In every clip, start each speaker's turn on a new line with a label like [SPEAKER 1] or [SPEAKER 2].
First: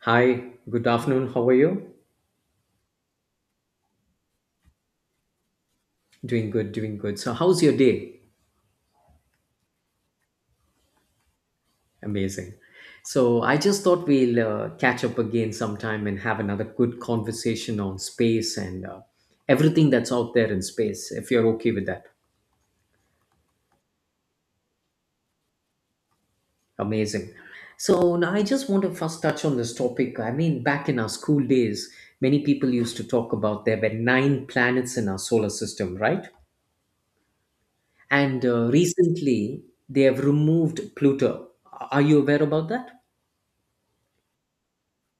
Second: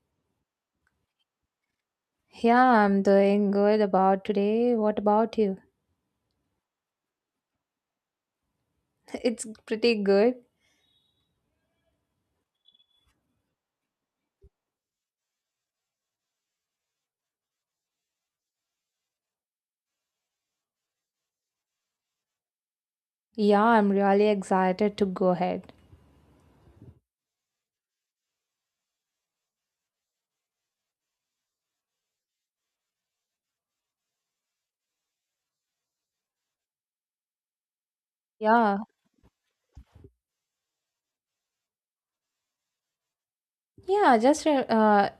[SPEAKER 1] Hi, good afternoon. How are you?
[SPEAKER 2] Yeah, I'm doing good about today. What about you?
[SPEAKER 1] Doing good, doing good. So, how's your day?
[SPEAKER 2] It's pretty good.
[SPEAKER 1] Amazing. So, I just thought we'll catch up again sometime and have another good conversation on space and everything that's out there in space, if you're okay with that.
[SPEAKER 2] Yeah, I'm really excited to go ahead.
[SPEAKER 1] Amazing. So, now I just want to first touch on this topic. I mean, back in our school days, many people used to talk about there were nine planets in our solar system, right? And
[SPEAKER 2] Yeah,
[SPEAKER 1] recently, they have removed Pluto. Are you aware about that?
[SPEAKER 2] yeah, just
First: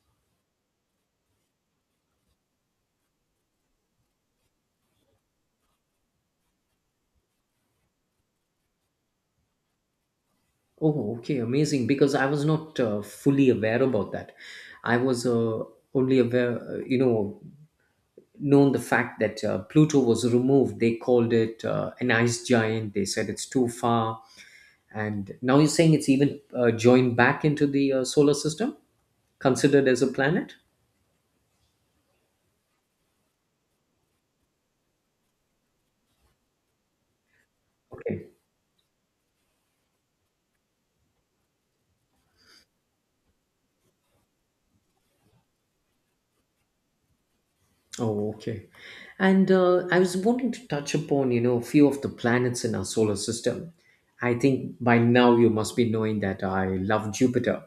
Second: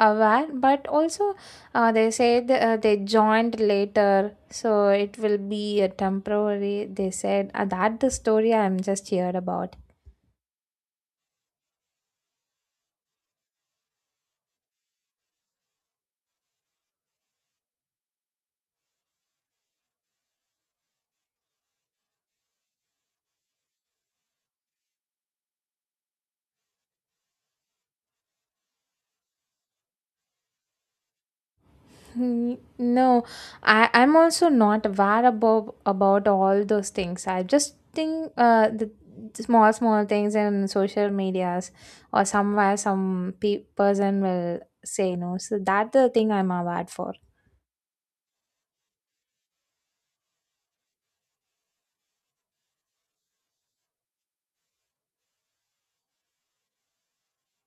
[SPEAKER 2] aware, but also they said they joined later, so it will be a temporary. They said that the story I'm just heard about.
[SPEAKER 1] Oh, okay, amazing. Because I was not fully aware about that. I was only aware, known the fact that Pluto was removed. They called it an ice giant. They said it's too far. And now you're saying it's even joined back into the solar system, considered as a planet?
[SPEAKER 2] Mm, no, I'm also not aware about all those things. I just
[SPEAKER 1] Okay.
[SPEAKER 2] think the small things in social medias, or somewhere some pe person will say no. So that the thing I'm aware for.
[SPEAKER 1] Oh, okay. And I was wanting to touch upon, a few of the planets in our solar system. I think by now you must be knowing that I love Jupiter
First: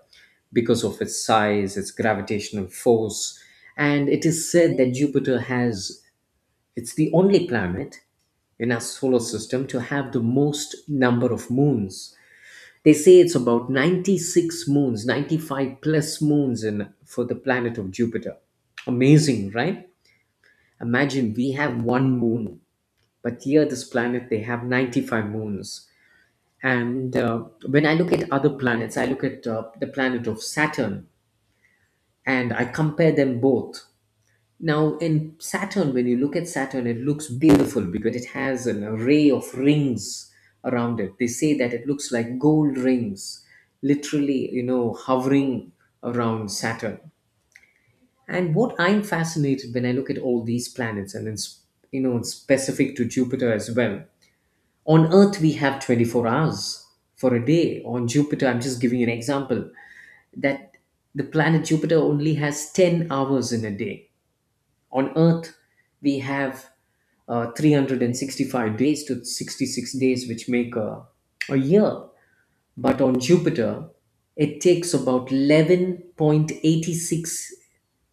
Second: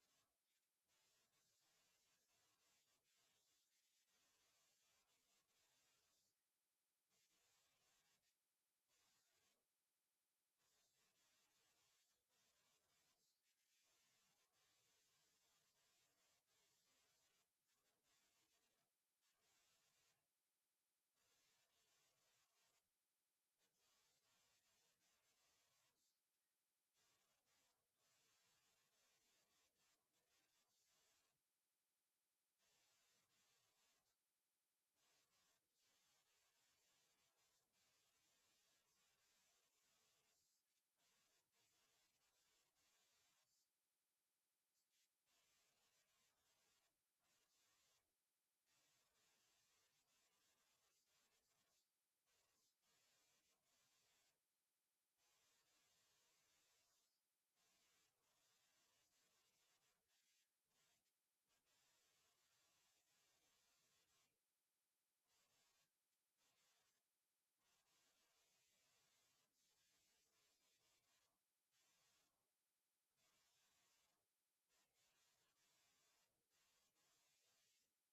[SPEAKER 1] because of its size, its gravitational force, and it is said that Jupiter has, it's the only planet in our solar system to have the most number of moons. They say it's about 96 moons, 95 plus moons in for the planet of Jupiter. Amazing, right? Imagine we have one moon, but here this planet they have 95 moons. And when I look at other planets, I look at the planet of Saturn and I compare them both. Now, in Saturn, when you look at Saturn, it looks beautiful because it has an array of rings around it. They say that it looks like gold rings, literally, hovering around Saturn. And what I'm fascinated when I look at all these planets, and it's you know it's specific to Jupiter as well. On Earth, we have 24 hours for a day. On Jupiter, I'm just giving you an example that the planet Jupiter only has 10 hours in a day. On Earth, we have 365 days to 66 days, which make a year. But on Jupiter, it takes about 11.86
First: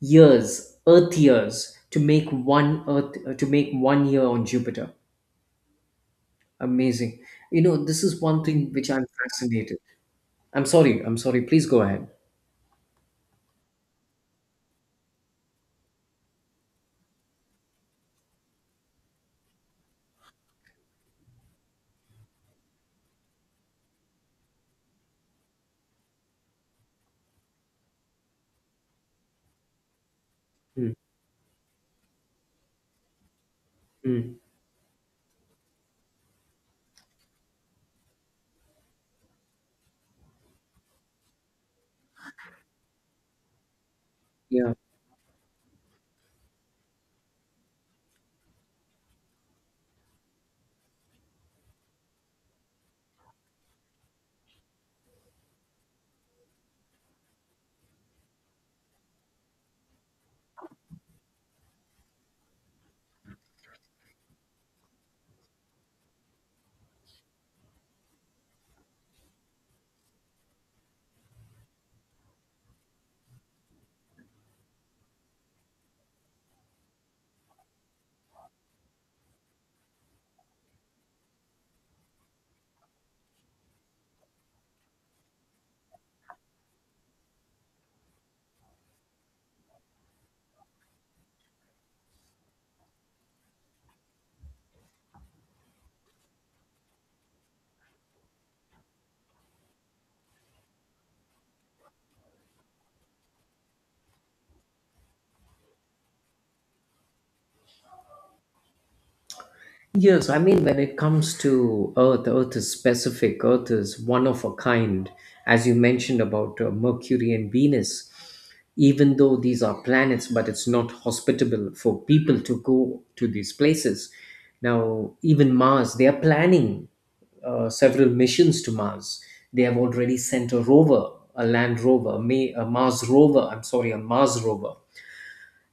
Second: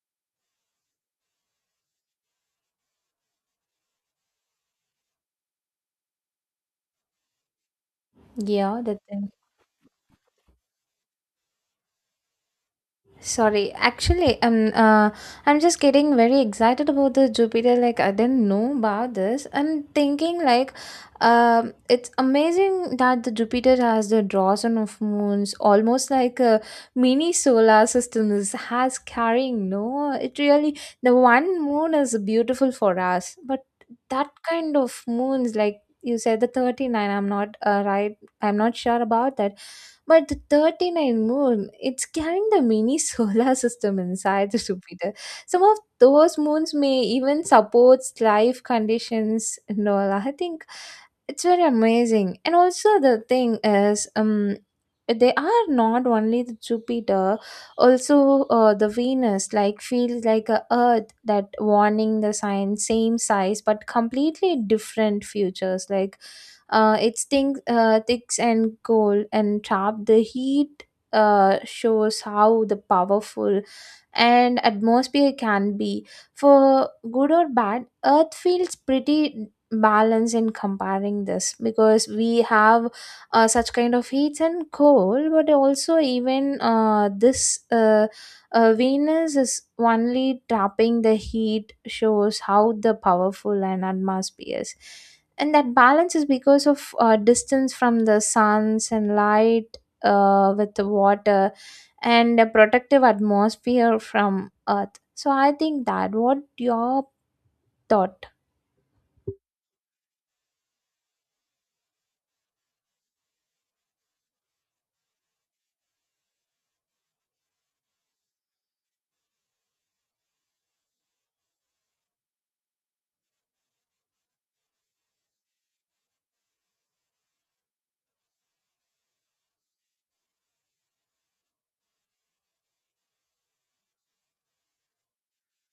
[SPEAKER 1] years, Earth years, to make one Earth to make one year on Jupiter. Amazing. You know, this is one thing
[SPEAKER 2] Yeah,
[SPEAKER 1] which
[SPEAKER 2] that
[SPEAKER 1] I'm fascinated. I'm sorry. I'm sorry. Please go ahead.
[SPEAKER 2] sorry, actually, I'm just getting very excited about the Jupiter. Like, I didn't know about this. I'm thinking, like, it's amazing that the Jupiter has the dozen of moons, almost like a mini solar system is has carrying. No, it really
[SPEAKER 1] Mm,
[SPEAKER 2] the one moon is beautiful for us, but that
[SPEAKER 1] mm,
[SPEAKER 2] kind of moons, like you said, the 39. I'm not right. I'm not sure about that, but the 39 moon, it's carrying the mini solar system inside the
[SPEAKER 1] yeah.
[SPEAKER 2] Jupiter. Some of those moons may even support life conditions and all. I think it's very amazing, and also the thing is, they are not only the Jupiter, also the Venus, like feels like a Earth, that warning the sign same size but completely different futures, like it's thin, thicks and cold and trap the heat. Uh, shows how the powerful and atmosphere can be, for good or bad. Earth feels pretty balance in comparing this, because we have such kind of heat and cold, but also even this Venus is only trapping the heat, shows how the powerful and atmosphere is, and that balance is because of distance from the suns and light, with the water and a protective atmosphere from Earth. So I think that what your thought.
[SPEAKER 1] Yes, I mean, when it comes to Earth, Earth is specific. Earth is one of a kind, as you mentioned about Mercury and Venus. Even though these are planets, but it's not hospitable for people to go to these places. Now, even Mars, they are planning several missions to Mars. They have already sent a rover, a land rover, a a Mars rover. I'm sorry, a Mars rover.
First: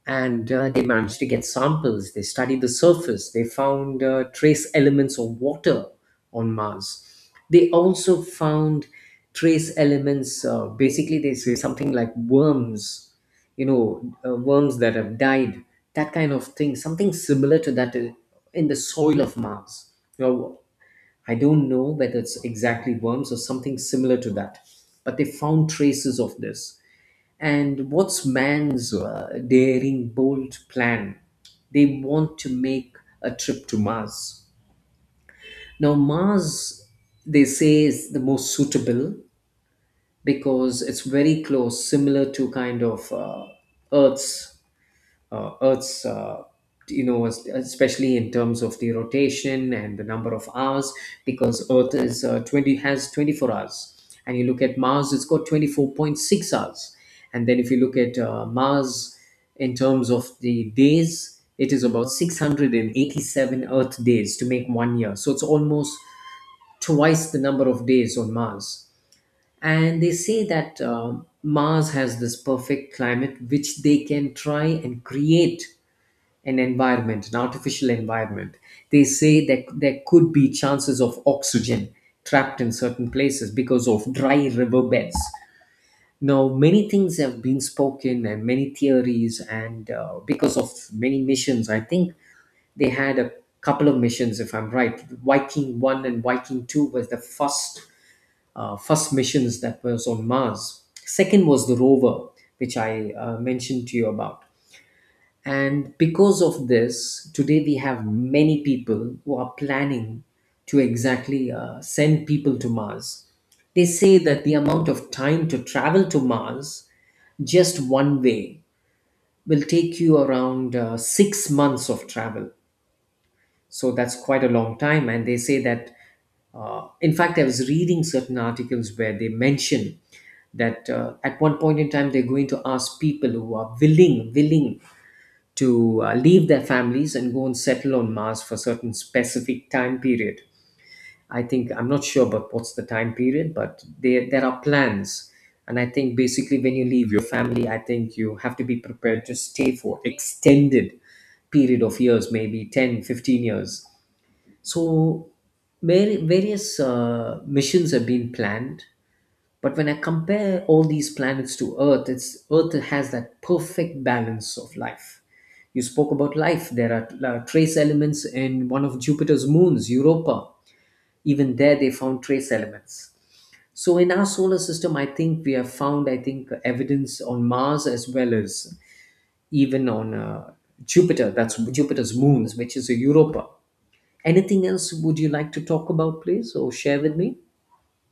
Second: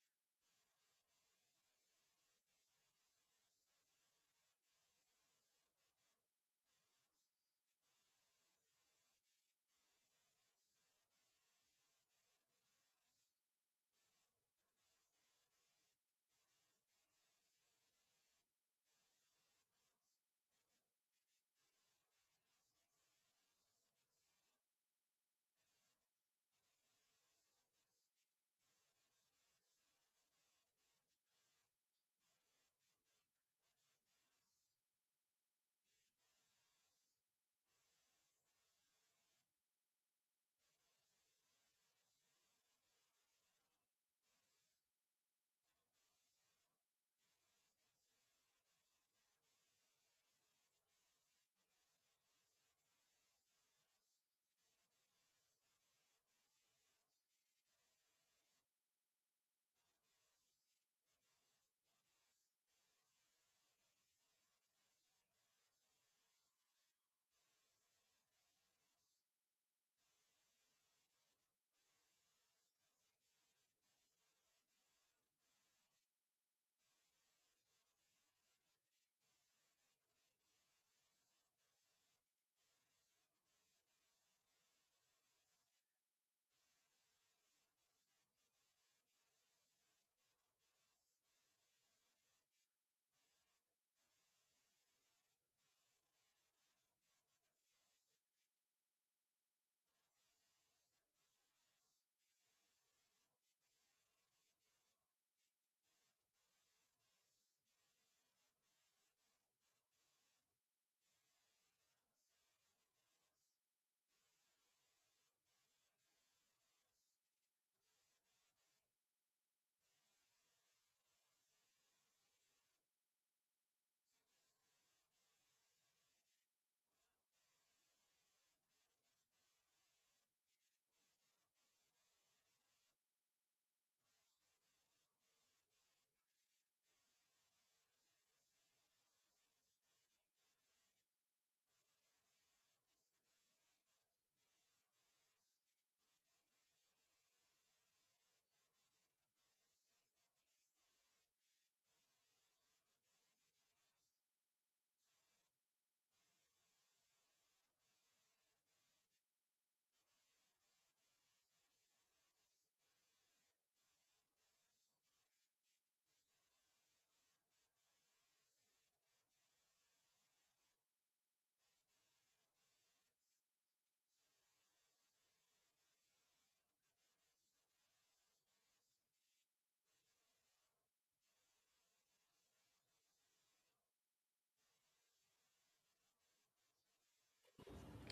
[SPEAKER 1] And they managed to get samples. They studied the surface. They found trace elements of water on Mars. They also found trace elements. Basically, they say something like worms, worms that have died, that kind of thing. Something similar to that in the soil of Mars. You know, I don't know whether it's exactly worms or something similar to that, but they found traces of this. And what's man's daring, bold plan? They want to make a trip to Mars. Now, Mars, they say, is the most suitable because it's very close, similar to kind of Earth's uh, Earth's, uh, especially in terms of the rotation and the number of hours, because Earth is twenty, has 24 hours, and you look at Mars, it's got twenty 4.6 hours, and then if you look at Mars in terms of the days, it is about 687 Earth days to make one year, so it's almost twice the number of days on Mars. And they say that Mars has this perfect climate, which they can try and create an environment, an artificial environment. They say that there could be chances of oxygen trapped in certain places because of dry riverbeds. Now, many things have been spoken and many theories, and because of many missions, I think they had a couple of missions, if I'm right. Viking 1 and Viking 2 was the first missions that was on Mars. Second was the rover, which I mentioned to you about, and because of this, today we have many people who are planning to exactly send people to Mars. They say that the amount of time to travel to Mars just one way will take you around 6 months of travel. So that's quite a long time. And they say that, in fact, I was reading certain articles where they mention that at one point in time they're going to ask people who are willing to leave their families and go and settle on Mars for a certain specific time period. I think I'm not sure about what's the time period, but there are plans. And I think basically when you leave your family, I think you have to be prepared to stay for extended period of years, maybe 10, 15 years. So various missions have been planned, but when I compare all these planets to Earth, it's Earth has that perfect balance of life. You spoke about life. There are trace elements in one of Jupiter's moons, Europa. Even there, they found trace elements. So in our solar system, I think we have found, I think, evidence on Mars as well as even on Jupiter. That's Jupiter's moons, which is a Europa. Anything else would you like to talk about, please, or share with me?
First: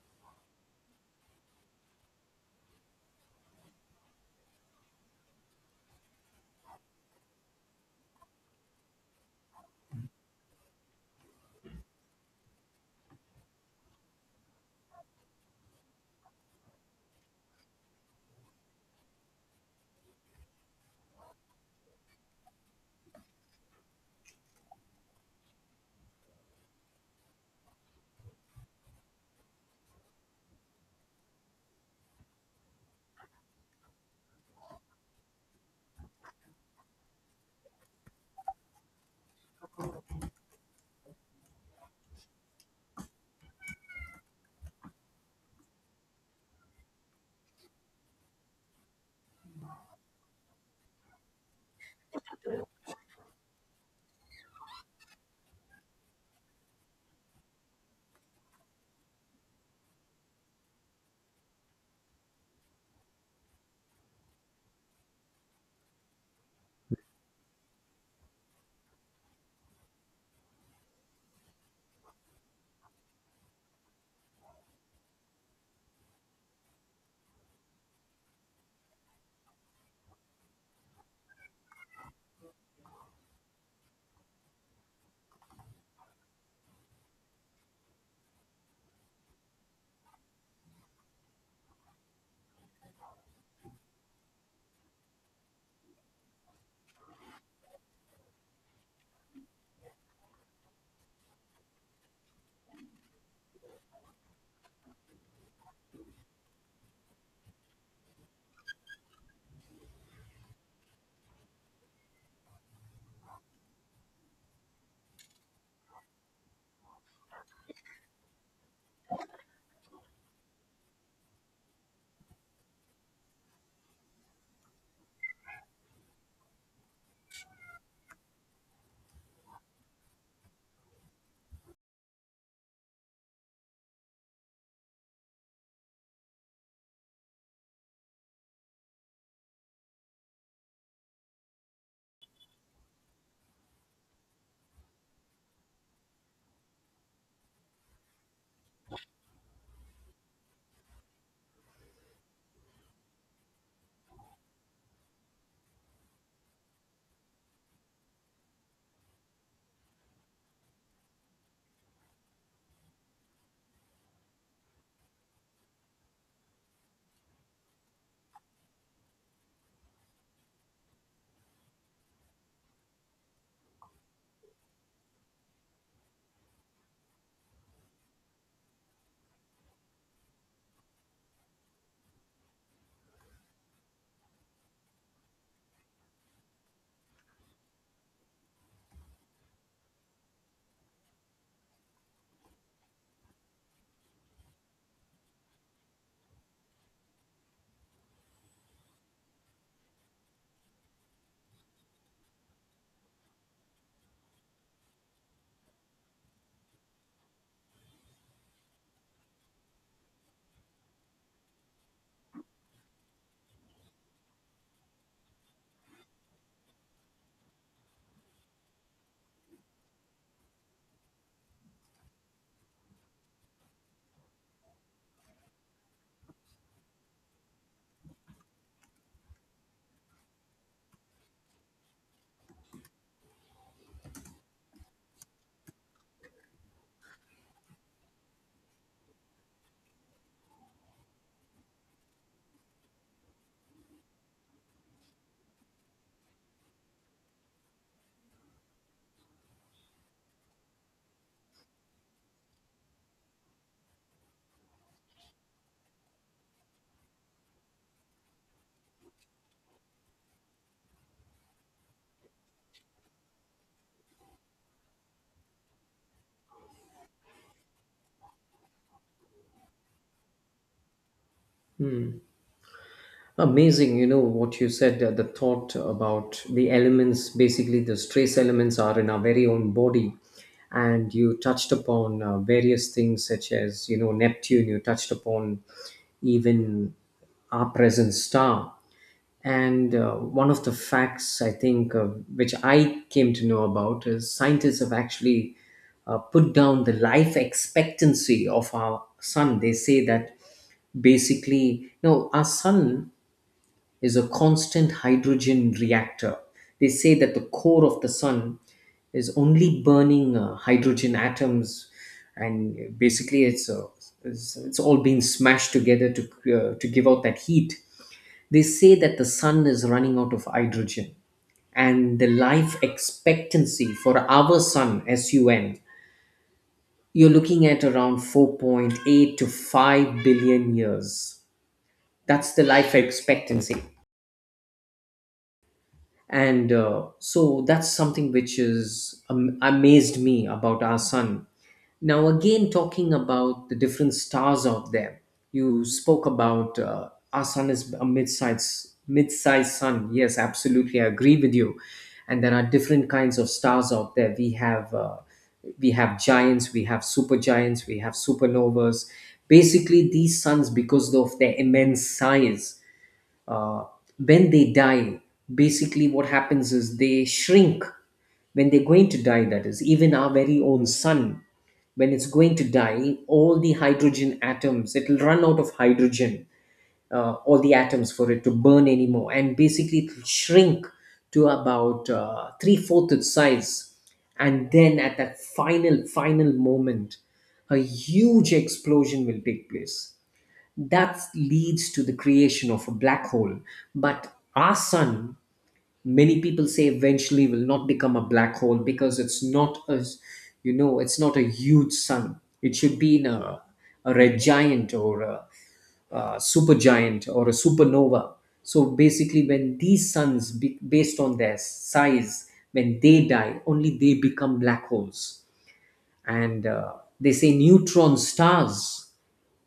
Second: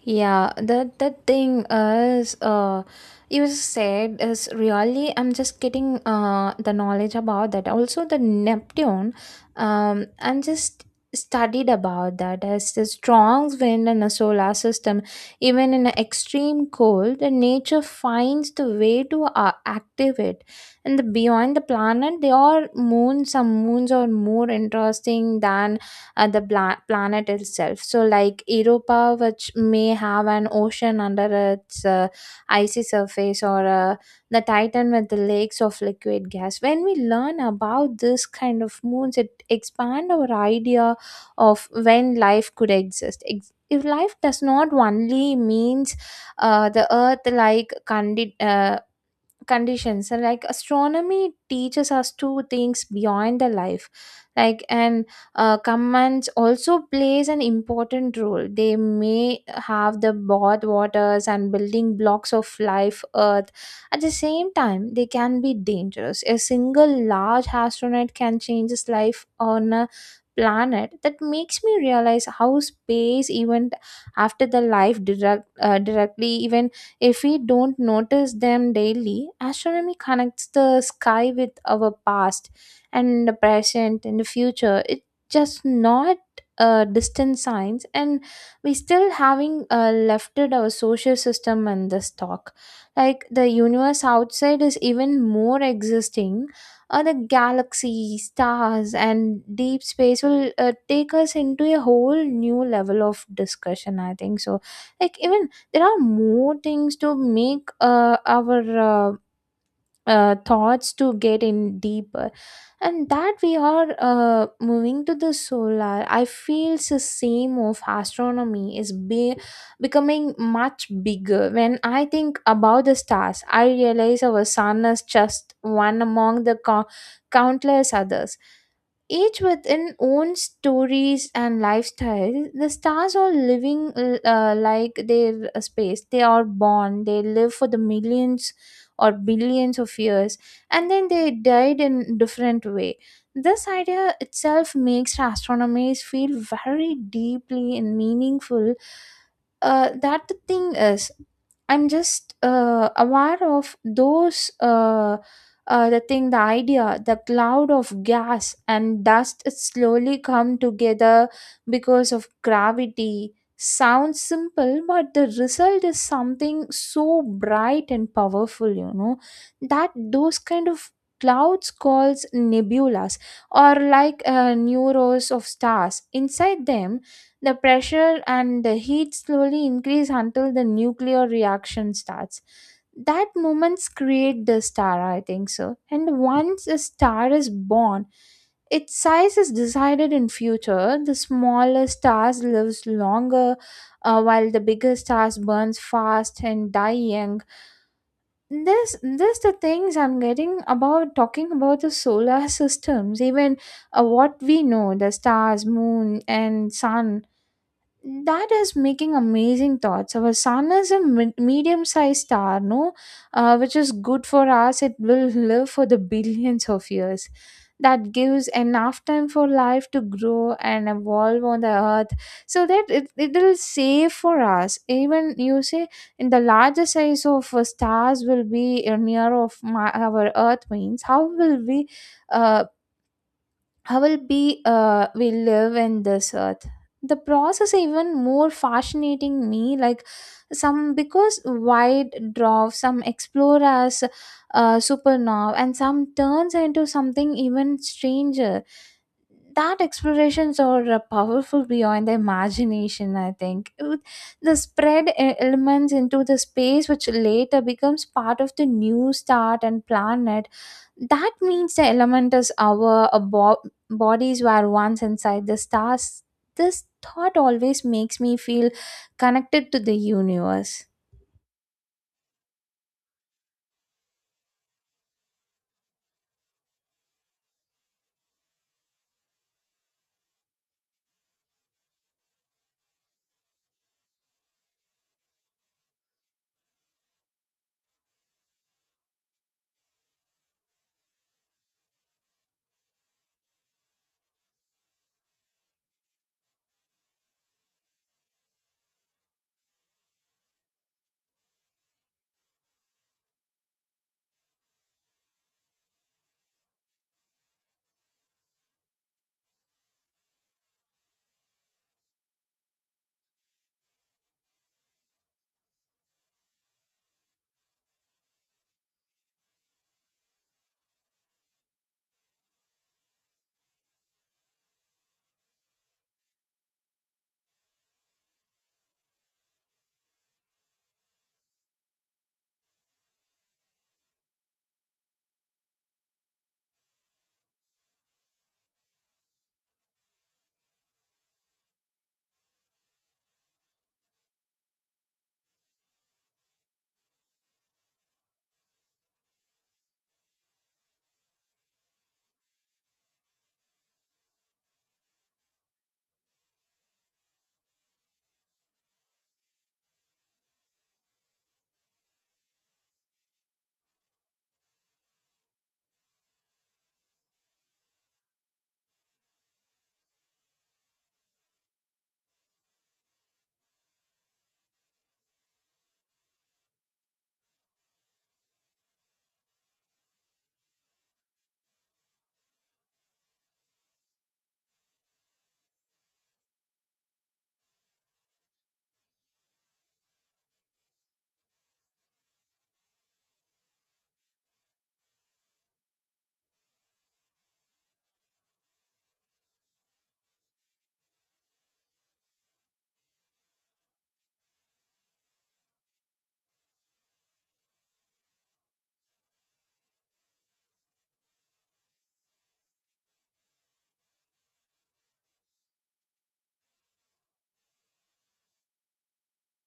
[SPEAKER 2] Yeah, the thing is, you said is really. I'm just getting the knowledge about that. Also, the Neptune, I'm just studied about that as the strong wind in a solar system. Even in an extreme cold, the nature finds the way to activate. And the beyond the planet, they are moon. Some moons are more interesting than the planet itself. So, like Europa, which may have an ocean under its icy surface, or the Titan with the lakes of liquid gas. When we learn about this kind of moons, it expand our idea of when life could exist. If life does not only means the Earth-like conditions, and like astronomy teaches us two things beyond the life like, and commands also plays an important role. They may have the both waters and building blocks of life earth. At the same time they can be dangerous. A single large astronaut can change his life on a planet. That makes me realize how space, even after the life directly, even if we don't notice them daily, astronomy connects the sky with our past and the present and the future. It's just not distant science, and we still having lefted our social system and the stock. Like the universe outside is even more existing. The galaxy, stars, and deep space will take us into a whole new level of discussion, I think so. Like, even there are more things to make our thoughts to get in deeper, and that we are moving to the solar. I feel it's the same of astronomy is becoming much bigger. When I think about the stars, I realize our sun is just one among the countless others, each with an own stories and lifestyle. The stars are living like their space. They are born, they live for the millions or billions of years, and then they died in different way. This idea itself makes astronomy feel very deeply and meaningful. That the thing is, I'm just aware of those, the thing, the idea, the cloud of gas and dust slowly come together because of gravity. Sounds simple, but the result is something so bright and powerful, you know, that those kind of clouds calls nebulas, or like neuros of stars inside them. The pressure and the heat slowly increase until the nuclear reaction starts. That moments create the star, I think so. And once a star is born, its size is decided in future. The smaller stars lives longer, while the bigger stars burns fast and die young. This the things I'm getting about talking about the solar systems. Even what we know, the stars moon and sun, that is making amazing thoughts. Our sun is a medium-sized star, no, which is good for us. It will live for the billions of years. That gives enough time for life to grow and evolve on the earth. So that it will save for us, even you say, in the larger size of stars will be near of our earth means, how will we uh, how will be we live in this earth. The process even more fascinating me, like some because wide dwarfs, some explore as supernova, and some turns into something even stranger. That explorations are powerful beyond the imagination, I think. With the spread elements into the space, which later becomes part of the new start and planet. That means the element is our bodies were once inside the stars. This thought always makes me feel connected to the universe.
[SPEAKER 1] Hmm. Amazing, what you said, the thought about the elements, basically the stress elements are in our very own body. And you touched upon various things such as, Neptune. You touched upon even our present star. And one of the facts I think, which I came to know about, is scientists have actually put down the life expectancy of our sun. They say that basically, our sun is a constant hydrogen reactor. They say that the core of the sun is only burning hydrogen atoms, and basically it's all being smashed together to to give out that heat. They say that the sun is running out of hydrogen, and the life expectancy for our sun, SUN, you're looking at around 4.8 to 5 billion years. That's the life expectancy. And so that's something which is amazed me about our sun. Now, again, talking about the different stars out there, you spoke about our sun is a mid-sized sun. Yes, absolutely, I agree with you. And there are different kinds of stars out there. We have giants, we have supergiants, we have supernovas. Basically, these suns because of their immense size, uh, when they die, basically what happens is they shrink. When they're going to die, that is even our very own sun, when it's going to die, all the hydrogen atoms, it'll run out of hydrogen, all the atoms for it to burn anymore, and basically it'll shrink to about three-fourths its size. And then at that final moment, a huge explosion will take place that leads to the creation of a black hole. But our sun, many people say, eventually will not become a black hole because it's not a huge sun. It should be in a red giant or a supergiant or a supernova. So basically, when these suns, based on their size, when they die, only they become black holes. And they say neutron stars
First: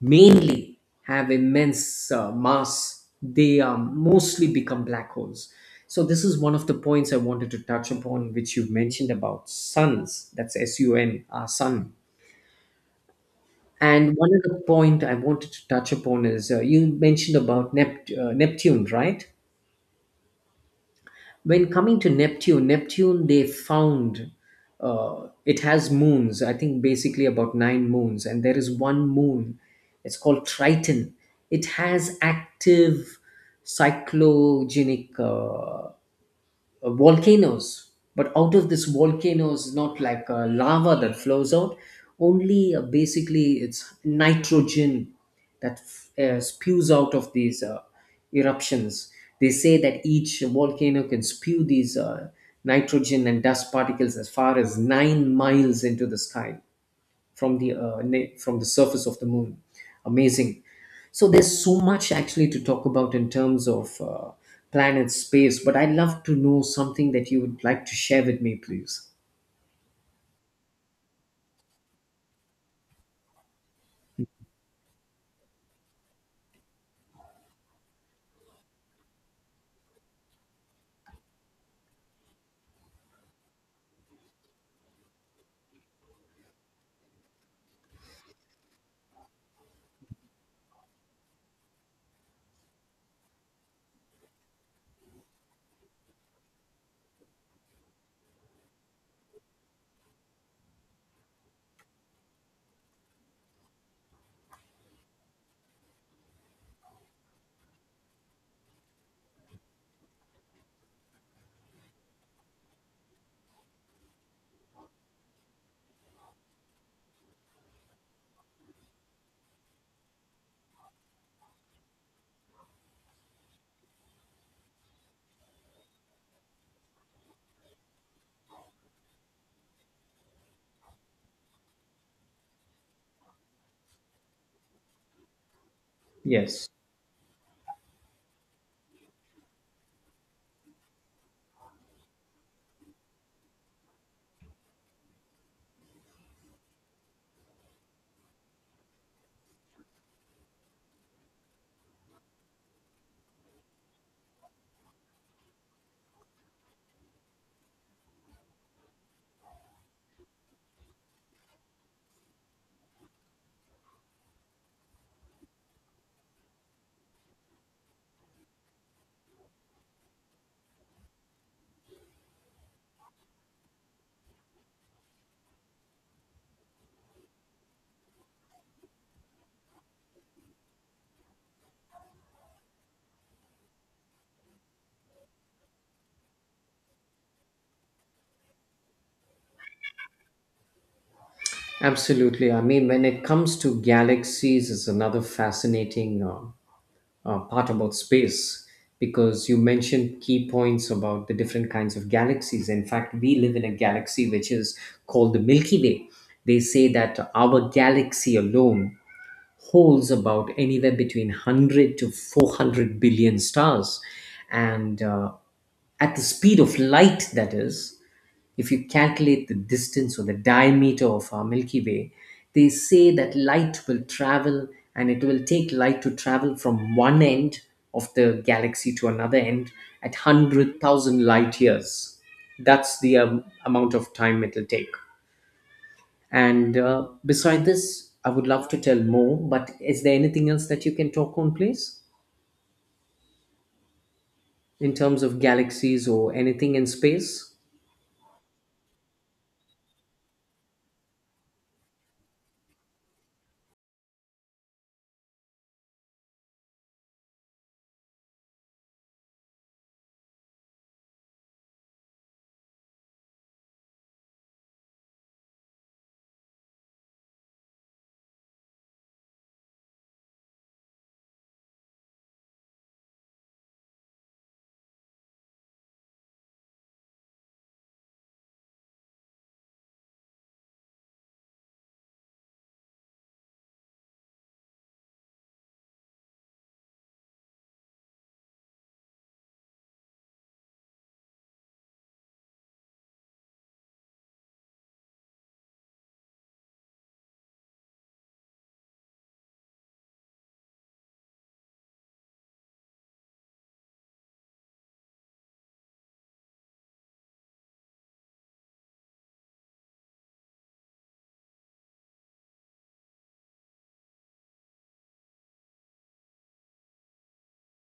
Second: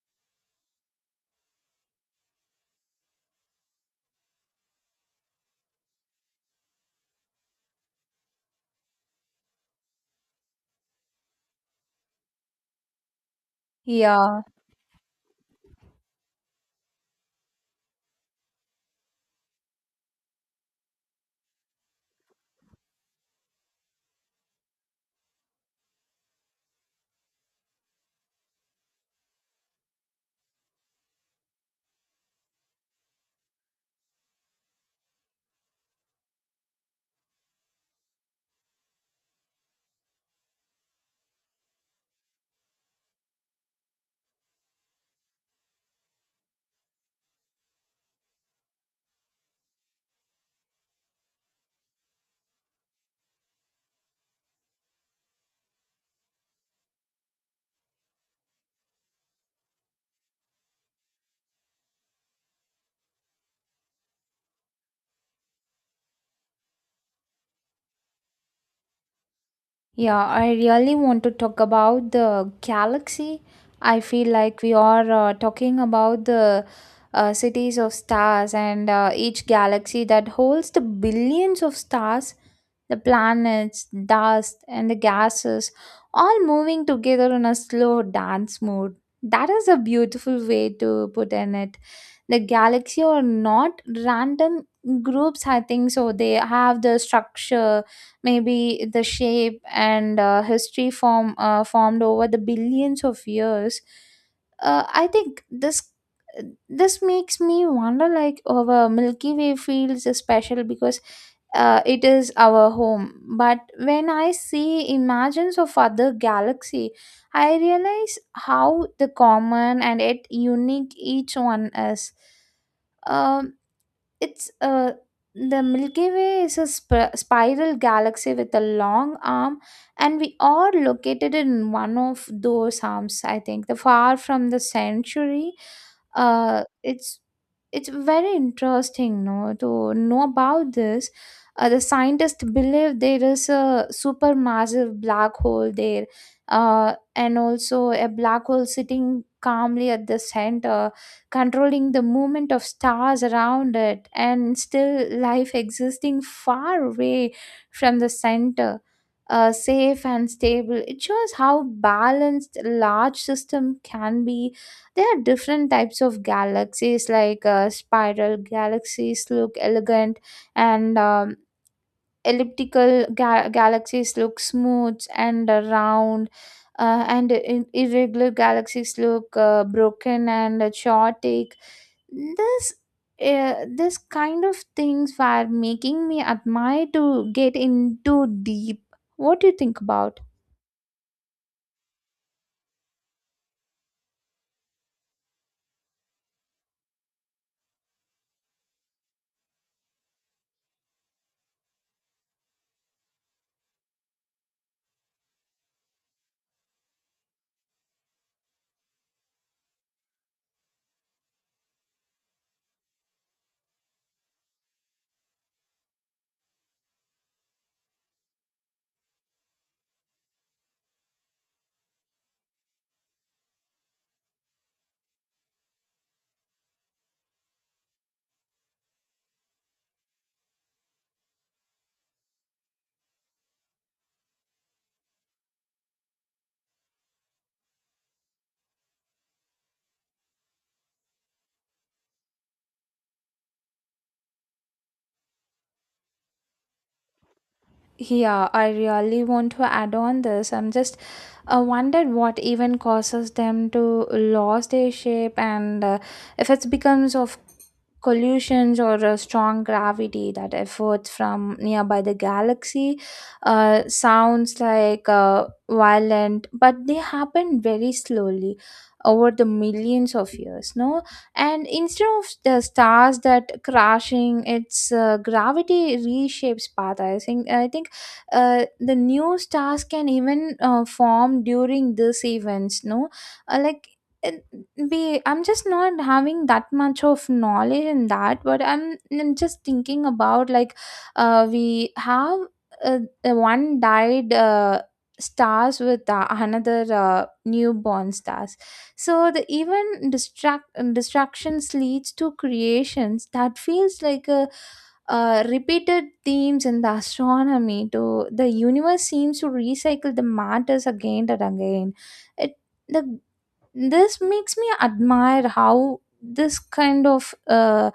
[SPEAKER 1] mainly have immense mass. They mostly become black holes. So this is one of the points I wanted to touch upon, which you mentioned about suns. That's sun, our sun. And one
[SPEAKER 2] Yeah.
[SPEAKER 1] other point I wanted to touch upon is you mentioned about Neptune, right? When coming to Neptune, they found it has moons. I think basically about nine moons, and there is one moon. It's called Triton. It has active cyclogenic, volcanoes. But out of this volcanoes, not like lava that flows out, only basically it's nitrogen that spews out of these eruptions. They say that each volcano can spew these nitrogen and dust particles as far as 9 miles into the sky from the from the surface of the moon. Amazing. So there's so much actually to talk about in terms of planet space, but I'd love to know something that you would like to share with me, please.
[SPEAKER 2] Yeah, I really want to talk about the galaxy. I feel like we are talking about the cities of stars, and each galaxy that holds the billions of stars, the planets, dust, and the gases all moving together in a slow dance mode. That is a beautiful way to put in it. The galaxy are not random groups, I think so. They have the structure, maybe the shape and history formed over the billions of years. I think this, this makes me wonder, like our Milky Way feels special because it is our home. But when I see images of other galaxy, I realize how the common and yet unique each one is. Um, it's The Milky Way is a spiral galaxy with a long arm, and we are located in one of those arms. I think the far from the century. Uh,
[SPEAKER 1] Yes,
[SPEAKER 2] it's it's very interesting, no, to know about this. The scientists believe there is a supermassive black hole there, and also a black hole sitting calmly at the center, controlling the movement of stars around it, and still life existing far away from the center, safe and stable. It shows how balanced a large system can be. There are different types of galaxies, like spiral galaxies look elegant, and elliptical galaxies look smooth and round, and irregular galaxies look broken and chaotic. This uh, this kind of things were making me admire to get into deep. What do you think about?
[SPEAKER 1] absolutely. I mean, when it comes to galaxies, is another fascinating part about space. Because you mentioned key points about the different kinds of galaxies. In fact, we live in a galaxy which is called the Milky Way. They say that our galaxy alone holds about anywhere between 100 to 400 billion stars. And At the speed of light, that is, if you calculate the distance or the diameter of our Milky Way, they say that light will travel and it will take light to travel from one end of the galaxy to another end at 100,000 light years. That's the amount of time it'll take. And Beside this, I would love to tell more, but is there anything else that you can talk on, please, in terms of galaxies or anything in space?
[SPEAKER 2] Yeah, I really want to add on this. I'm just wondered what even causes them to lose their shape, and if it becomes of collisions or a strong gravity that efforts from nearby the galaxy. Sounds like violent, but they happen very slowly over the millions of years, no. And instead of the stars that crashing, its gravity reshapes path, I think the new stars can even form during these events, no. Like it be, i'm, just not having that much of knowledge in that, but I'm just thinking about, like, we have uh, one died stars with another newborn stars. So the even distractions leads to creations. That feels like a repeated themes in the astronomy. To the universe seems to recycle the matters again and again. It the This makes me admire how this kind of uh,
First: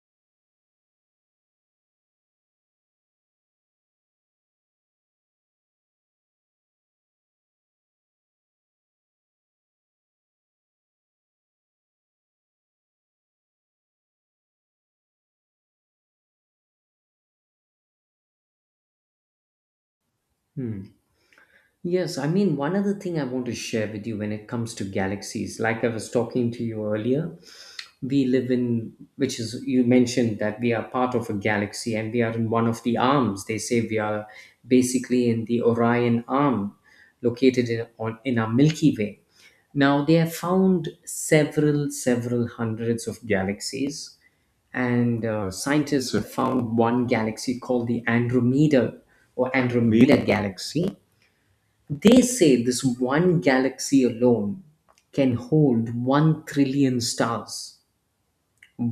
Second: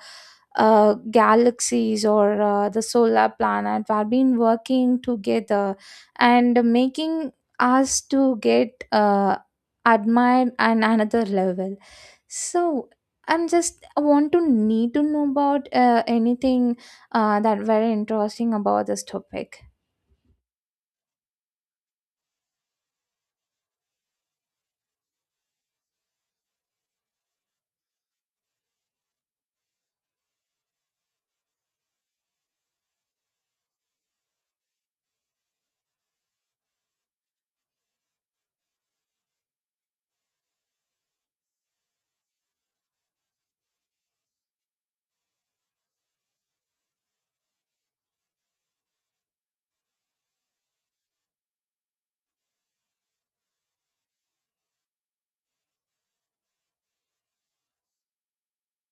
[SPEAKER 2] uh, galaxies or the solar planet have been working together, and making us to get admired on another level. So, I want to need to know about anything that very interesting about this topic.
[SPEAKER 1] Hmm. Yes, I mean, one other thing I want to share with you, when it comes to galaxies, like I was talking to you earlier, we live in, which is, you mentioned that we are part of a galaxy and we are in one of the arms. They say we are basically in the Orion arm located in our Milky Way. Now, they have found several, several hundreds of galaxies, and scientists have found one galaxy called the Andromeda, or Andromeda galaxy. They say this one galaxy alone can hold 1 trillion stars.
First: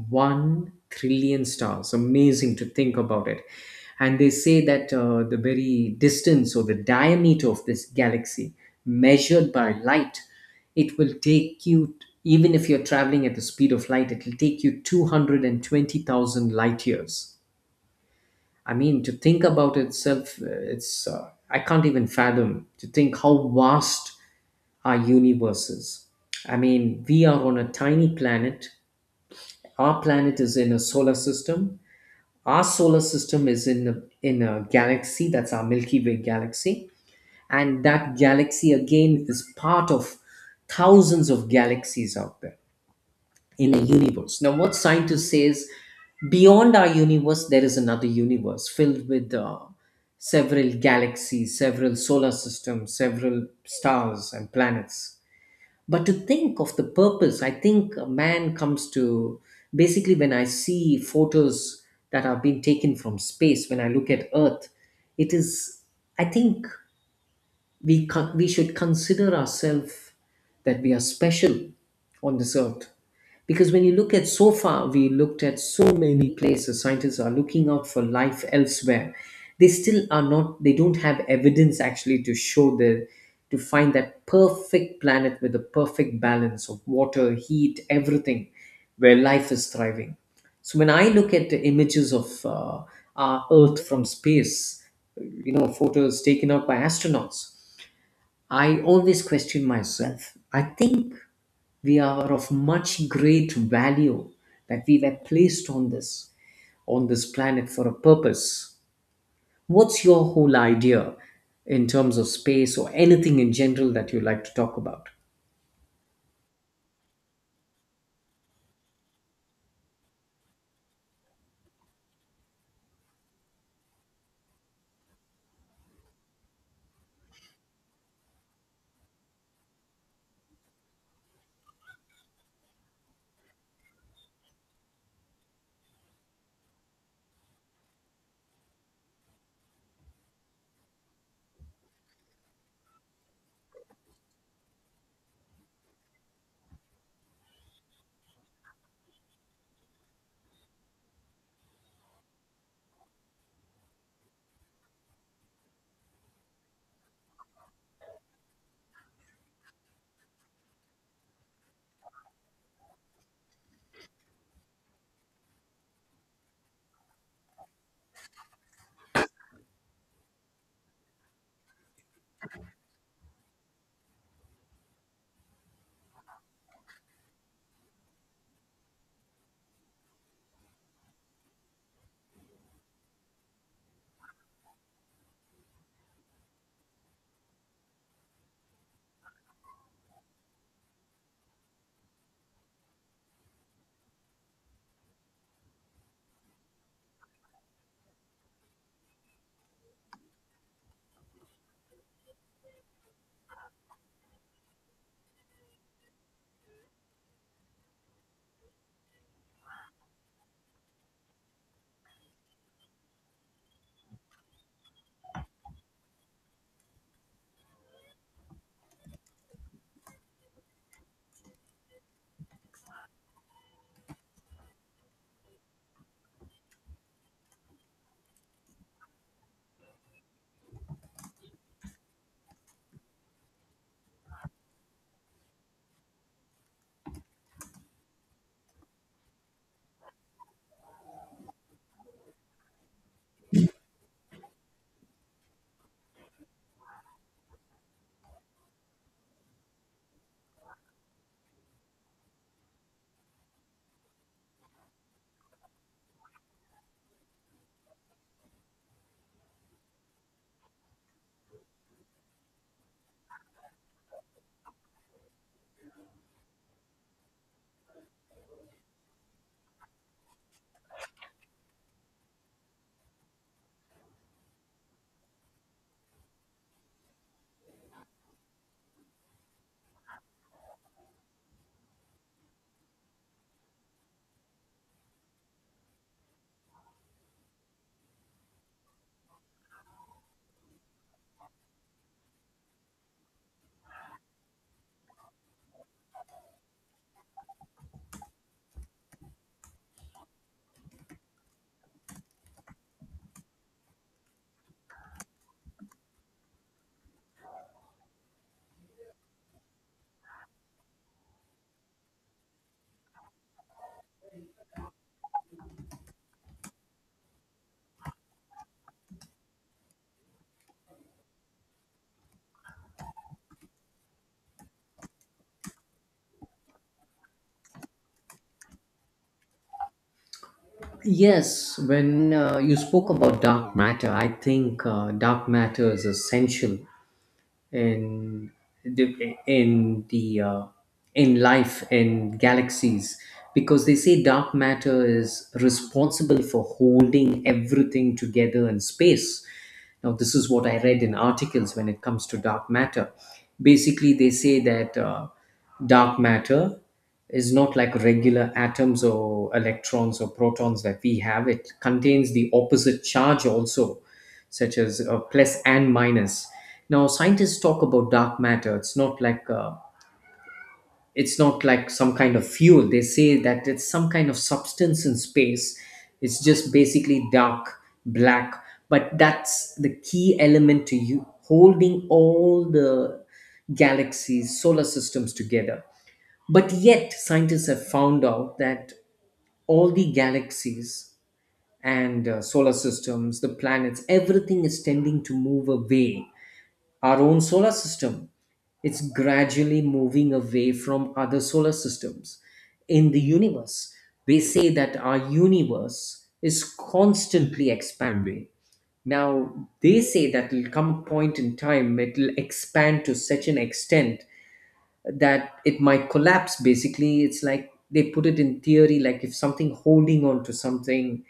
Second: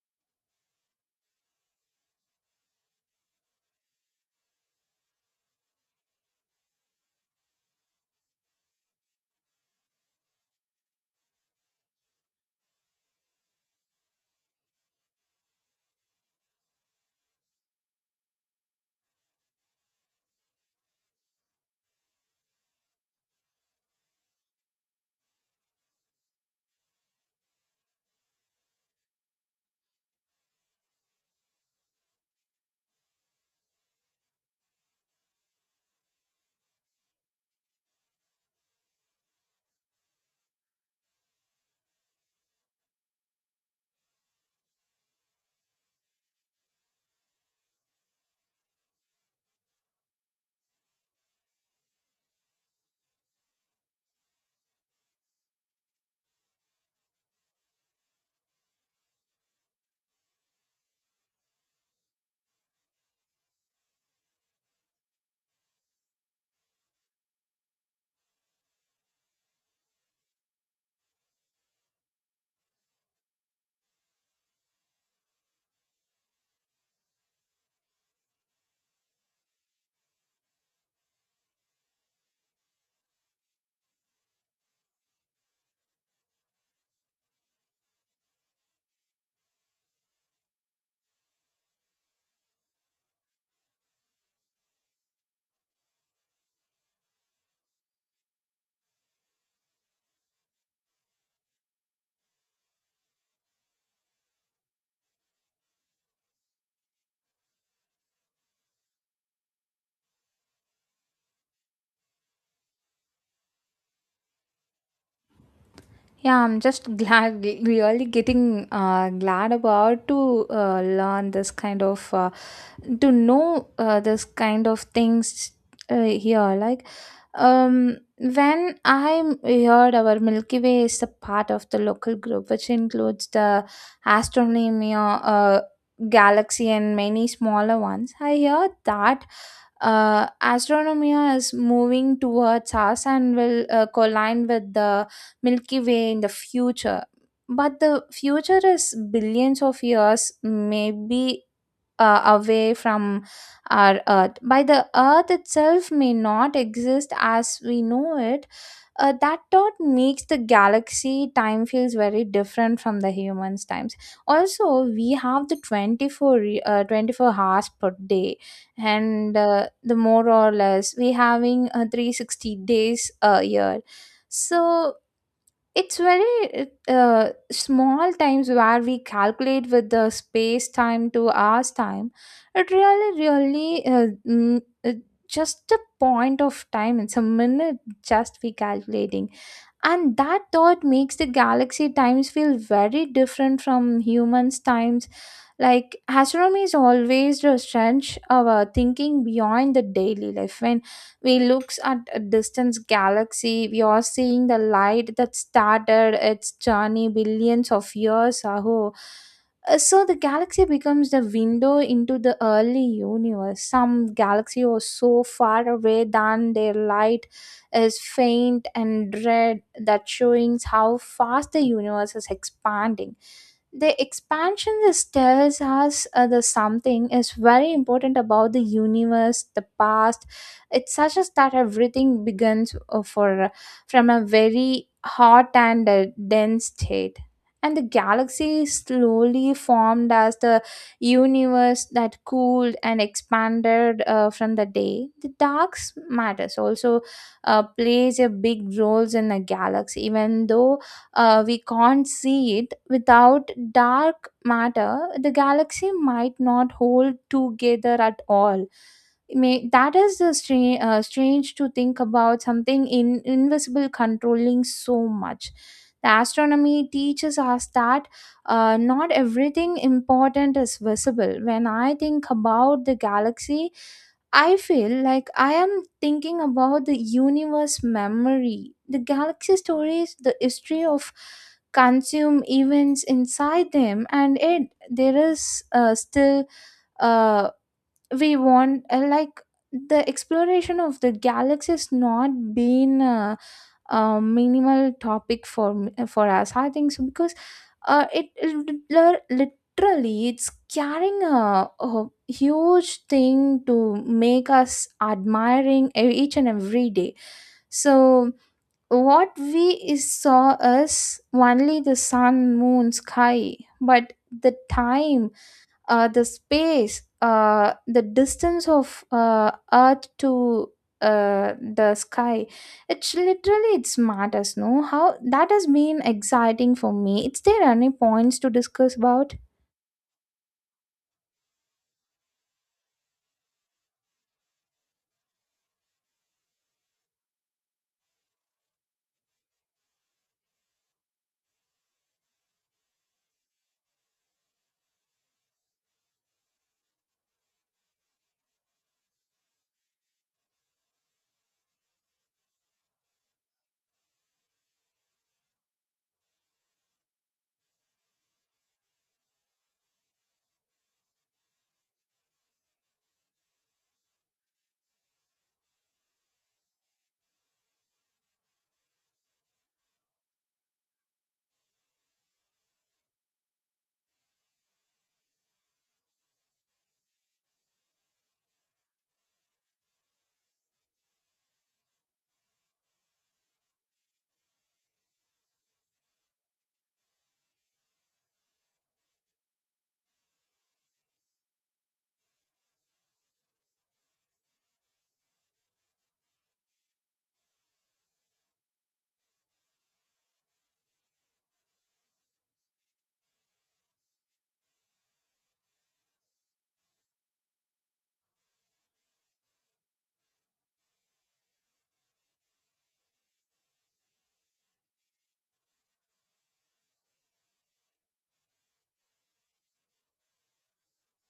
[SPEAKER 1] 1 trillion stars. Amazing to think about it. And they say that the very distance or the diameter of this galaxy, measured by light, it will take you, even if you're traveling at the speed of light, it will take you 220,000 light years. I mean, to think about itself, it's I can't even fathom to think how vast our universe is. I mean, we are on a tiny planet. Our planet is in a solar system. Our solar system is in a galaxy. That's our Milky Way galaxy, and that galaxy again is part of thousands of galaxies out there in a universe. Now, what scientists say is beyond our universe, there is another universe filled with several galaxies, several solar systems, several stars and planets. But to think of the purpose, I think a man comes to, basically, when I see photos that are being taken from space, when I look at Earth, it is, I think, we should consider ourselves that we are special on this earth. Because when you look at, so far we looked at so many places, scientists are looking out for life elsewhere. They still are not, they don't have evidence actually to show the, to find that perfect planet with the perfect balance of water, heat, everything, where life is thriving. So when I look at the images of our earth from space, you know, photos taken out by astronauts, I always question myself. I think we are of much great value, that we were placed on this, on this planet for a purpose. What's your whole idea in terms of space or anything in general that you like to talk about?
[SPEAKER 2] Yeah, I'm just glad, really getting glad about to learn this kind of, to know this kind of things here. Like, when I heard our Milky Way is a part of the local group, which includes the astronomy, galaxy, and many smaller ones. I heard that astronomia is moving towards us and will collide with the Milky Way in the future. But the future is billions of years, maybe away from our earth by the earth itself may not exist as we know it. That thought makes the galaxy time feels very different from the humans times. Also we have the 24 hours per day, and the more or less we having 360 days a year. So it's very small times where we calculate with the space time to hours time. It really, really, just a point of time. It's a minute just we calculating. And that thought makes the galaxy times feel very different from humans' times. Like astronomy is always to stretch our thinking beyond the daily life. When we looks at a distant galaxy, we are seeing the light that started its journey billions of years ago. So the galaxy becomes the window into the early universe. Some galaxy are so far away that their light is faint and red, that showing how fast the universe is expanding. The expansion just tells us the something is very important about the universe the past. It suggests that everything begins for from a very hot and dense state, and the galaxy slowly formed as the universe that cooled and expanded from the day. The dark matters also plays a big roles in the galaxy, even though we can't see it. Without dark matter, the galaxy might not hold together at all. May, that is the strange to think about something in invisible controlling so much. The astronomy teaches us that not everything important is visible. When I think about the galaxy, I feel like I am thinking about the universe memory, the galaxy stories, the history of consume events inside them, and it there is still uh, we want like the exploration of the galaxy is not been, minimal topic for for us I think so because it, it literally it's carrying a huge thing to make us admiring each and every day. So what we is saw us only the sun moon sky, but the time, the space, the distance of Earth to the sky. It's literally it's matters. No, how that has been exciting for me. Is there any points to discuss about?
[SPEAKER 1] Yes, when you spoke about dark matter, I think dark matter is essential in the in the in life, in galaxies, because they say dark matter is responsible for holding everything together in space. Now this is what I read in articles when it comes to dark matter. Basically they say that dark matter is not like regular atoms or electrons or protons that we have. It contains the opposite charge also, such as plus and minus. Now, scientists talk about dark matter. It's not like some kind of fuel. They say that it's some kind of substance in space. It's just basically dark, black. But that's the key element to you holding all the galaxies, solar systems together. But yet, scientists have found out that all the galaxies and solar systems, the planets, everything is tending to move away. Our own solar system, it's gradually moving away from other solar systems in the universe. They say that our universe is constantly expanding. Now they say that will come a point in time it will expand to such an extent that it might collapse. Basically it's like they put it in theory, like if something holding on to something,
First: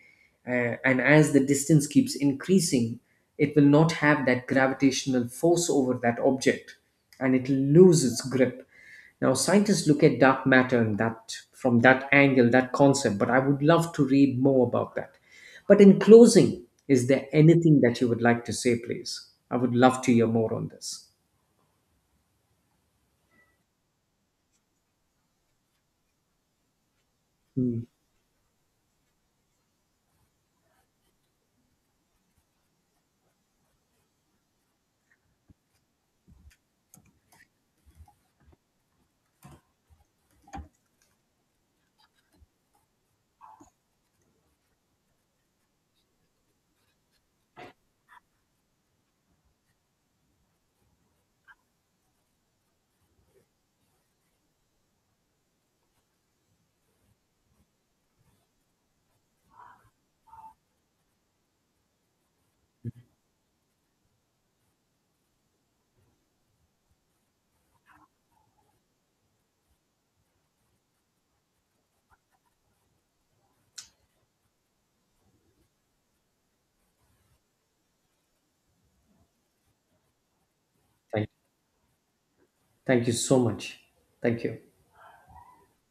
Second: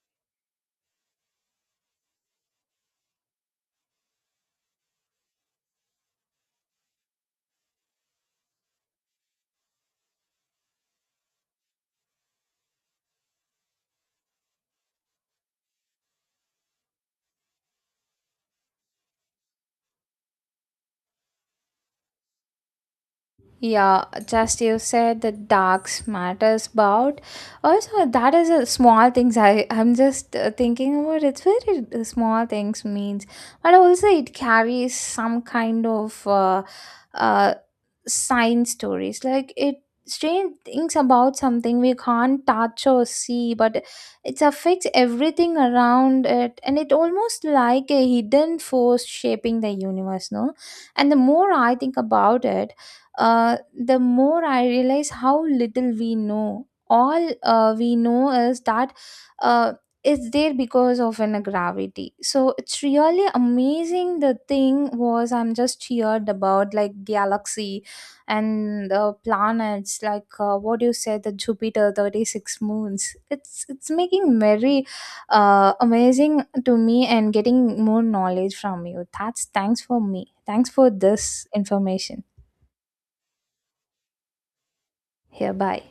[SPEAKER 1] and as the distance keeps increasing, it will not have that gravitational force over that object, and it will lose its grip. Now scientists look at dark matter and that, from that angle, that concept, but I would love to read more about that. But in closing, is there anything that you would like to say, please? I would love to hear more on this.
[SPEAKER 2] Yeah, just you said the darks matters about.
[SPEAKER 1] Hmm.
[SPEAKER 2] Also, that is a small things. I'm just thinking about it's very small things means, but also it carries some kind of. uh, Science stories like it strange things about something we can't touch or see, but it affects everything around it, and it almost like a hidden force shaping the universe no. And the more I think about it, the more I realize how little we know. All we know is that uh, it's there because of an gravity. So it's really amazing. The thing was I'm just cheered about like galaxy and the planets, like what you said, the jupiter 36 moons. It's making very amazing to me, and getting more knowledge from you, that's thanks for me, thanks for
[SPEAKER 1] Thank you.
[SPEAKER 2] this information.
[SPEAKER 1] Thank you so much. Thank you.
[SPEAKER 2] Here bye.